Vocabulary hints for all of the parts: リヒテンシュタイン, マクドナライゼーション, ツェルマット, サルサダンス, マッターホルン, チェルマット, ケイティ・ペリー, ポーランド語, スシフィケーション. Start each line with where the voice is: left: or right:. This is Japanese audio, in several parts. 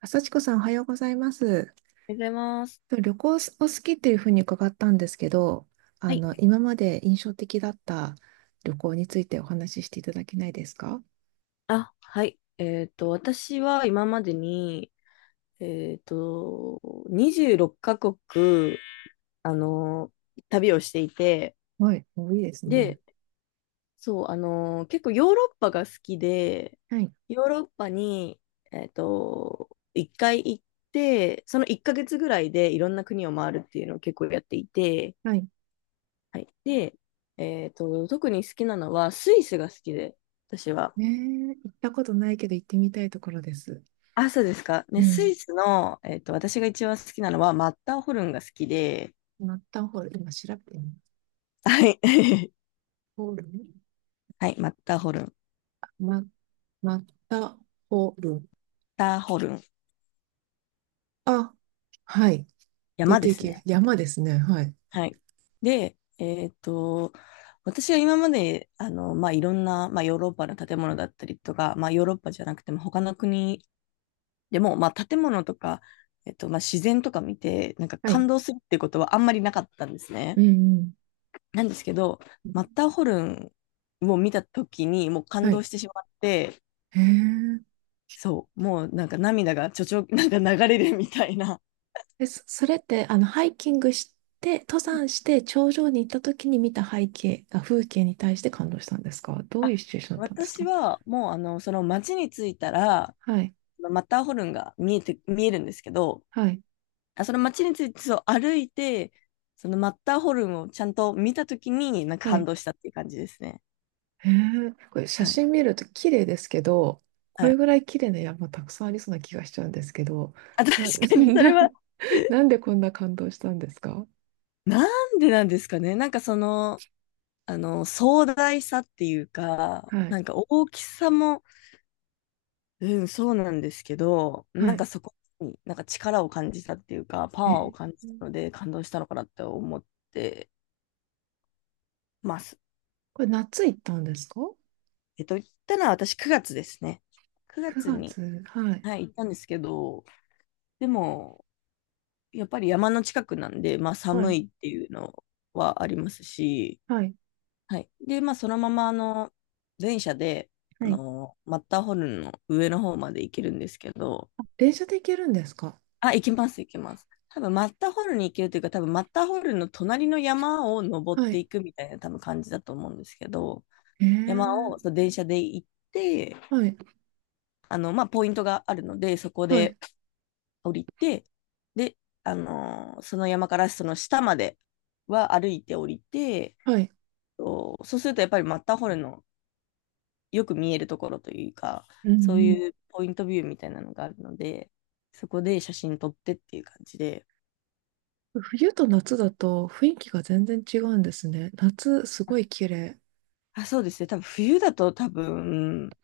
right: あさ子さん、おはようございます。
left: おはようございます。
right: 旅行お好きっていうふうに伺ったんですけど、
left: はい。
right: 今まで印象的だった旅行についてお話ししていただけないですか？
left: あ、はい。私は今までに、えっと、26カ国、あの、旅をしていて、
right: はい、もういいですね。
left: で、そう、あの、結構ヨーロッパが好きで、
right: はい、
left: ヨーロッパに、1回行って、その1ヶ月ぐらいでいろんな国を回るっていうのを結構やっていて、
right: はい。
left: はい。で、特に好きなのはスイスが好きで、私は。
right: ねえ、行ったことないけど行ってみたいところです。
left: あ、そうですか。
right: う
left: ね、ス
right: ん。
left: イスの、私が一番好きなのは、マッターホルンが好きで、
right: マッターホルン、今調べてみます。
left: はい。
right: ホルン。
left: はい、マッターホルン。マッ
right: マ、マッターホルン。
left: ターホルン。
right: あ、はい。出
left: 山で
right: てい
left: す
right: け、
left: ね。
right: 山ですね。はい。
left: はい。で、私は今まで、あの、まあ、いろんな、まあ、ヨーロッパの建物だったりとか、まあ、ヨーロッパじゃなくても、他の国でも、まあ、建物とか、まあ、自然とか見て、なんか
right: は
left: 感
right: い。
left: 動するってことはあんまりなかったんです
right: う
left: ね。
right: んうん。
left: なんですけど、マッターホルンを見たときに、もう感
right: は
left: 動
right: い。
left: してしまって、
right: へえ。
left: そう、もうなんか涙がちょちょ、なんか流れるみたいな。
right: でそれって、ハイキングして、登
left: うん。
right: 山して頂上に行った時に見た背景、あ、風景に対して感動したんですか？どういう
left: あ、
right: シチュエーションだったんです
left: 私
right: か？
left: はもうあの、その町に着いたら、
right: はい、
left: マッターホルンが見えて、見えるんですけど、
right: はい、
left: あその町についてそう歩いて、そのマッターホルンをちゃんと見たときに、なんか
right: は
left: 感
right: い。
left: 動したっていう感じですね。
right: へえ、これ写
left: はい。
right: 真見ると綺麗ですけど、こ
left: は
right: れ
left: い。
right: ぐらい綺麗な山たくさんありそうな気がしちゃうんですけど、
left: あ、確
right: な、
left: かにそれ
right: な、
left: は。
right: なんでこんな感動したんですか？
left: なんでなんですかね。なんかその、あの、壮大さっていうか、
right: は
left: な
right: い、
left: んか大きさも、うん、そうなんですけど、
right: は
left: なんか
right: い。
left: そこになんか力を感じたっていうか、パワーを
right: え、
left: 感じたので感動したのかなって思ってます。
right: これ夏行ったんですか？
left: 行ったのは私9月ですね。9
right: 9
left: 月に、
right: 月、はい、
left: はい、行ったんですけど、でも、やっぱり山の近くなんで、まあ
right: は
left: 寒
right: い、
left: いっていうのはありますし、
right: はい、
left: はい。で、まあそのまま、あの、電車で、
right: は
left: あ
right: い。
left: の、マッターホルンの上の方まで行けるんですけど、
right: 電車で行けるんですか？
left: あ、行きます、行きます。多分マッターホルンに行けるというか、多分マッターホルンの隣の山を登っ
right: は
left: て
right: い。
left: いくみたいな多分感じだと思うんですけど、山
right: え
left: を
right: え、
left: そう電車で行って、
right: はい、
left: あの、まあ、ポイントがあるので、そこ
right: はい、
left: で降りて、で、あのーその山からその下までは歩いて降りて、
right: はい。
left: そうそうするとやっぱりマッターホルンのよく見えるところというか、
right: う
left: そう
right: ん
left: いうポイントビューみたいなのがあるので、そこで写真撮ってっていう感じで、
right: うん。冬と夏だと雰囲気が全然違うんですね。夏、すごい綺麗。
left: あ、そうですね。多分冬だと多分、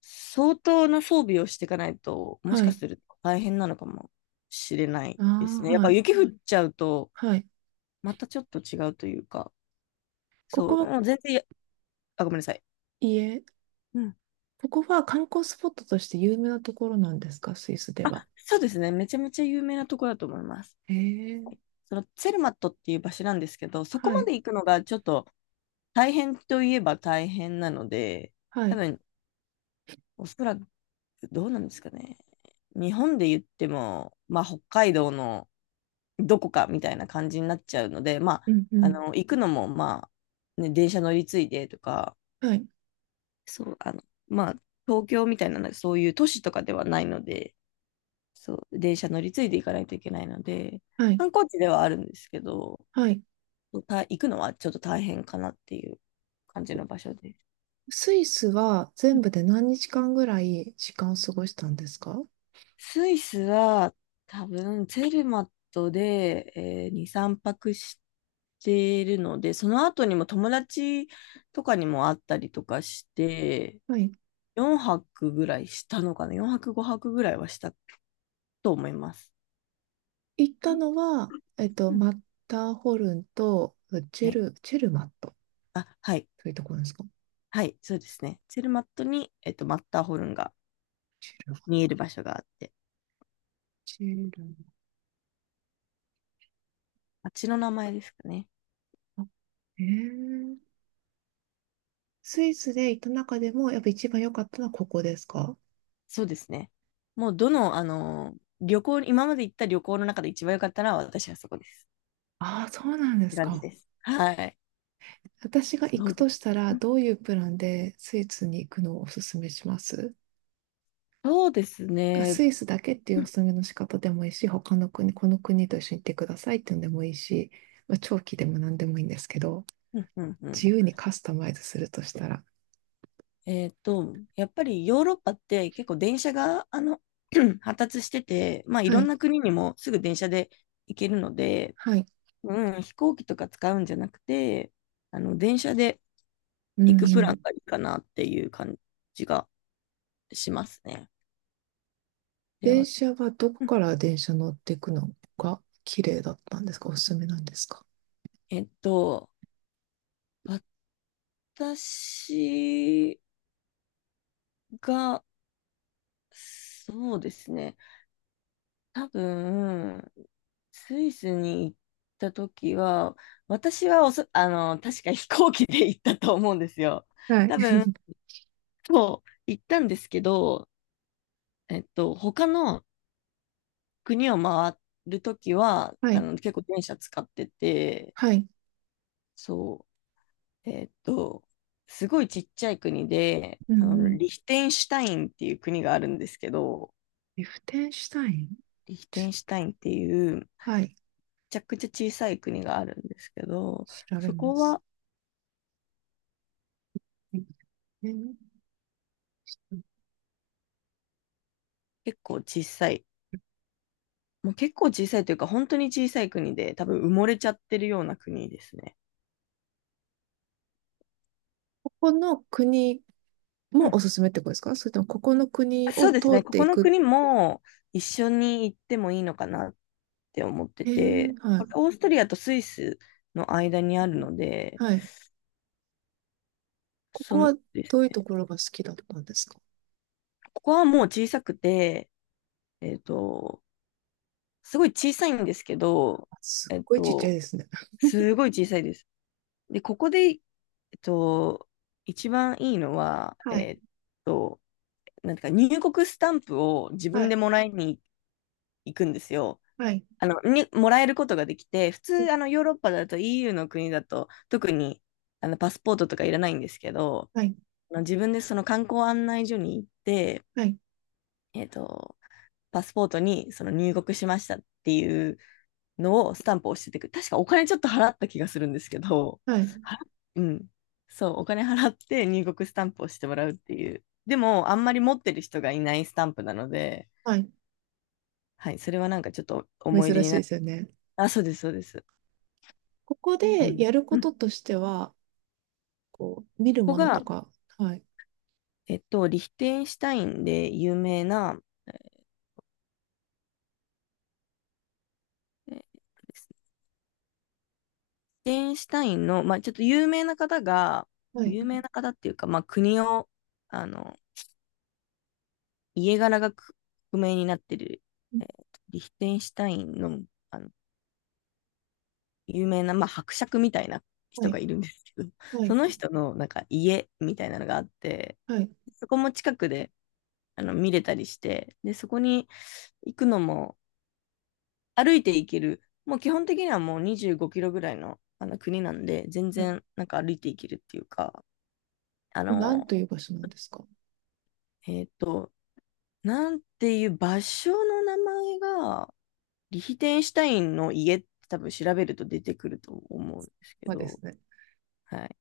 left: 相当な装備をしていかないと、もし
right: は
left: か
right: い。
left: すると大変なのかもしれない
right: あ
left: ですね。
right: あ、
left: やっ
right: は
left: ぱ
right: い。
left: 雪降っちゃうと、
right: はい。
left: またちょっと違うというか、
right: こ
left: そ
right: こ
left: う、
right: は、
left: もう全然や、あ、ごめんなさい。
right: 家
left: うん、
right: ここは観光スポットとして有名なところなんですか、スイスで
left: あ、
right: は？
left: そうですね。めちゃめちゃ有名なところだと思います。
right: へえ。
left: はい。そのツェルマットっていう場所なんですけど、そこ
right: は
left: ま
right: い。
left: で行くのがちょっと大変といえば大変なので、
right: は
left: 多
right: い。
left: 分、おそらくどうなんですかね。日本で言っても、まあ、北海道のどこかみたいな感じになっちゃうので、まあ、
right: うんう
left: あ
right: ん。
left: の、行くのも、まあ、ね、電車乗り継いでとか、
right: はい。
left: そう、あの、まあ、東京みたいな、そういう都市とかではないので、そう、電車乗り継いで行かないといけないので、
right: はい。
left: 観光地ではあるんですけど、
right: はい。
left: た行くのはちょっと大変かなっていう感じの場所です。う。
right: スイスは全部で何日間ぐらい時間を過ごしたんですか？
left: スイスは多分ツェルマットで、え2、3泊しているので、その後にも友達とかにも会ったりとかして、
right: はい。
left: 4泊ぐらいしたのかな？ 4 泊5泊ぐらいはしたと思います。
right: 行ったのは、
left: うん。
right: マッターホルンと
left: はい。
right: チェルマット、
left: あ、はい。
right: そういうところですか？
left: はい。そうですね。ツェルマットに、マッターホルンが
right: シルバ、
left: 見える場所があって、
right: シル
left: あっちの名前ですかね。
right: バ。えー、スイスで行った中でも、やっぱ一番良かったのはここですか？
left: そうですね。もうどの、あの旅行、今まで行った旅行の中で一番良かったのは私はそこです。
right: ああー、そうなんで
left: って
right: す
left: 感じ
right: か。
left: です。はい。
right: 私が行
left: そ
right: く
left: うで
right: と
left: す。
right: したら、どういうプランでスイスに行くのをおすすめします？
left: そうですね。
right: スイスだけってい
left: う
right: うお
left: ん
right: すすめの仕方でもいいし、他の国、この国と一緒に行ってくださいっていうのでもいいし、まあ、長期でも何でもいいんですけど、
left: うんうんうん。
right: 自由にカスタマイズするとしたら。
left: やっぱりヨーロッパって結構電車があの 発達してて、まあ、い
right: は
left: ろん
right: い、
left: な国にもすぐ電車で行けるので、
right: はい。
left: うん、飛行機とか使うんじゃなくて、あの電車で
right: うん
left: 行
right: う
left: くプラン
right: ん。
left: がいいかなっていう感じがしますね。で
right: 電
left: は、
right: 車はどこ
left: うん。
right: から電車乗っていくのが綺麗だったんですか？おすすめなんですか？
left: えっと、私が、そうですね、多分、スイスに行った時は、私はおそ、あの、確か飛行機で行ったと思うんですよ。
right: はい。
left: 多分、そう、行ったんですけど、他の国を回る時は、
right: は
left: あ
right: い。
left: の、結構電車使ってて、
right: はい。
left: そう、すごいちっちゃい国で、
right: うん
left: あの、
right: うん。
left: リヒテンシュタインっていう国があるんですけど、
right: リフテンシュタイン。
left: リヒテンシュタインっていう、め
right: はい。
left: ちゃくちゃ小さい国があるんですけど、
right: 調べ
left: そ
right: ま
left: こ
right: す。
left: は
right: リフテン。
left: 結構小さい。もう結構小さいというか、本当に小さい国で、多分埋もれちゃってるような国ですね。
right: ここの国
left: う
right: も
left: ん。
right: おすすめってことですか？それともここの国
left: そ
right: を
left: うです
right: 通
left: ね。
right: っ
left: こ
right: て
left: こ
right: い
left: の
right: く。
left: 国も一緒に行ってもいいのかなって思って
right: へえ、
left: て、
right: は
left: これ
right: い。
left: オーストリアとスイスの間にあるので、
right: はい。ここ
left: そん
right: は
left: です。
right: どういうところが好きだったんですか？
left: ここはもう小さくて、えっと、すごい小さいんですけど、
right: あ、すっ
left: えっ
right: ごいちっちゃい
left: と、
right: ですね。
left: すごい小さいです。で、ここで、と、一番いいのは、
right: はい。
left: と、なんていうか、入国スタンプを自
right: は
left: 分で
right: い。
left: もらいに行くんですよ。
right: はい。
left: あの、に、もらえることができて、普通、あの、ヨーロッパだと EU の国だと、特に、あの、パスポートとかいらないんですけど、
right: はい。
left: あの自分でその観光案内所に行って、
right: はい。
left: えっと、パスポートにその入国しましたっていうのをスタンプを押しててく、確かお金ちょっと払った気がするんですけど、
right: はい。
left: 払っうん。そう、お金払って入国スタンプをしてもらうっていう。でも、あんまり持ってる人がいないスタンプなので、
right: はい。
left: はい、それはなんかちょっと
right: 珍
left: 思い出に
right: しい
left: な
right: で
left: る。
right: すよね。
left: あ、そうです、そうです。
right: ここ
left: うん
right: でやるこ
left: う
right: と
left: ん。
right: としては、こう、見る
left: ここ
right: ものと
left: が、
right: か。はい。
left: リヒテンシュタインで有名な、えーですね。リヒテンシュタインの、まあ、ちょっと有名な方が、
right: はい。
left: 有名な方っていうか、まあ、国を、あの、家柄がく不明になってる、リヒテンシュタインの、あの、有名な、まあ、伯爵みたいな
right: は
left: 人
right: い。
left: がいるんですけど、
right: は
left: そ
right: い。
left: の人の、なんか、家みたいなのがあって、
right: はい。は
left: そこも近くで、あの見れたりして、で、そこに行くのも歩いて行ける、もう基本的にはもう25キロぐらいの、あの国なんで、全然
right: い。
left: なんか歩いて行けるっていうか、あ
right: これ何
left: の、
right: という場所なんですか？
left: えっと、なんていう場所の名前が、リヒテンシュタインの家って多分調べると出てくると思うんですけ
right: はで
left: ど、
right: すね。
left: はい。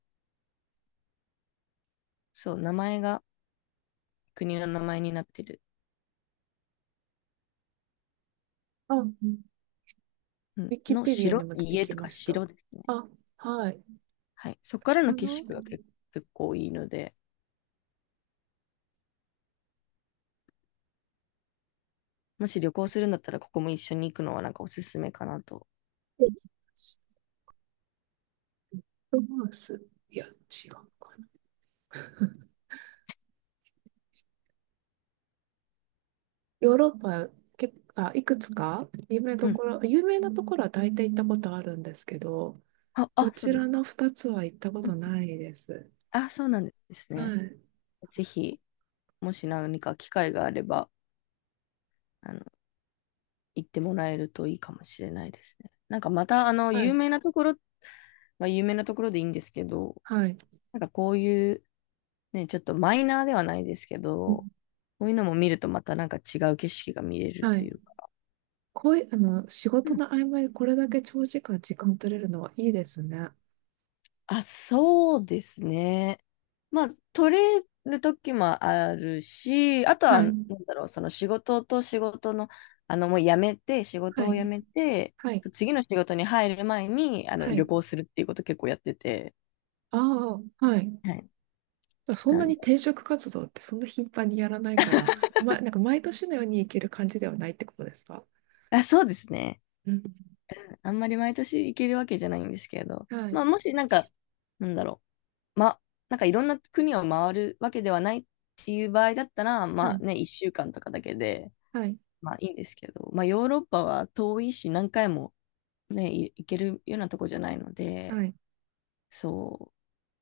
left: そう、名前が国の名前になってる。
right: あ、ウ
left: うん
right: ィキ
left: の
right: ペディア
left: 城、
right: にも出て
left: 家
right: き
left: と
right: ま
left: か
right: した。
left: 城ですね。
right: あ、はい。
left: はい。そこ
right: こ
left: か
right: れ
left: らの
right: か
left: 景
right: な。
left: 色が結構いいので、もし旅行するんだったら、ここも一緒に行くのはなんかおすすめかなと。
right: できました。マウス。いや、違うかな。ヨーロッパ、いくつか有名
left: う
right: どこ
left: ん。
right: ろ、有名なところは大体行ったことあるんですけど、
left: あ、
right: こ
left: あ、そう
right: ち
left: で
right: ら
left: すか。
right: の2つは行ったこ
left: う
right: と
left: ん。
right: ないです。
left: あ、そうなんです
right: は
left: ね。
right: い。
left: ぜひ、もし何か機会があれば、あの、行ってもらえるといいかもしれないですね。なんかまた、あの、
right: は
left: 有
right: い。
left: 名なところ、まあ、有名なところでいいんですけど、
right: はい。
left: なんかこういう、ね、ちょっとマイナーではないですけ
right: うん。
left: ど、こういうのも見るとまたなんか違う景色が見れる
right: は
left: とい
right: い。
left: うか。
right: こういう、仕
left: う
right: 事
left: ん。
right: の合間にこれだけ長時間時間取れるのはいいですね。
left: あ、そうですね。まあ、取れる時もあるし、あとは、
right: は
left: なん
right: い。
left: だろう、その仕事と仕事の、あの、もう辞めて、仕
right: は
left: 事を
right: い。
left: 辞めて、
right: はい。
left: そう次の仕事に入る前に、あの、
right: は
left: 旅
right: い。
left: 行するっていうこと結構やってて、
right: ああ、はい。
left: はい。
right: そん
left: な
right: な
left: ん
right: に
left: で、
right: 転職活動ってそんな頻繁にやらないから、ま、なんか毎年のように行ける感じではないってことですか？
left: あ、そうですね。
right: うん。
left: あんまり毎年行けるわけじゃないんですけど、
right: はい、
left: まあ、もしなんか、なんだろう、ま、なんかいろんな国を回るわけではないっていう場合だったら、
right: は
left: まあ
right: い、
left: ね、1週間とかだけで、
right: はい、
left: まあいいんですけど、まあヨーロッパは遠いし何回もね、い行けるようなとこじゃないの
right: は
left: で、
right: い。
left: そ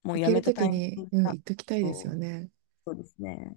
left: う、もう
right: 行
left: や
right: け
left: め
right: る
left: た
right: と
left: タ
right: き
left: イミン
right: に、
left: グ
right: うん、
left: が、
right: 行っときたいですよ
left: そう、
right: ね。
left: そうですね。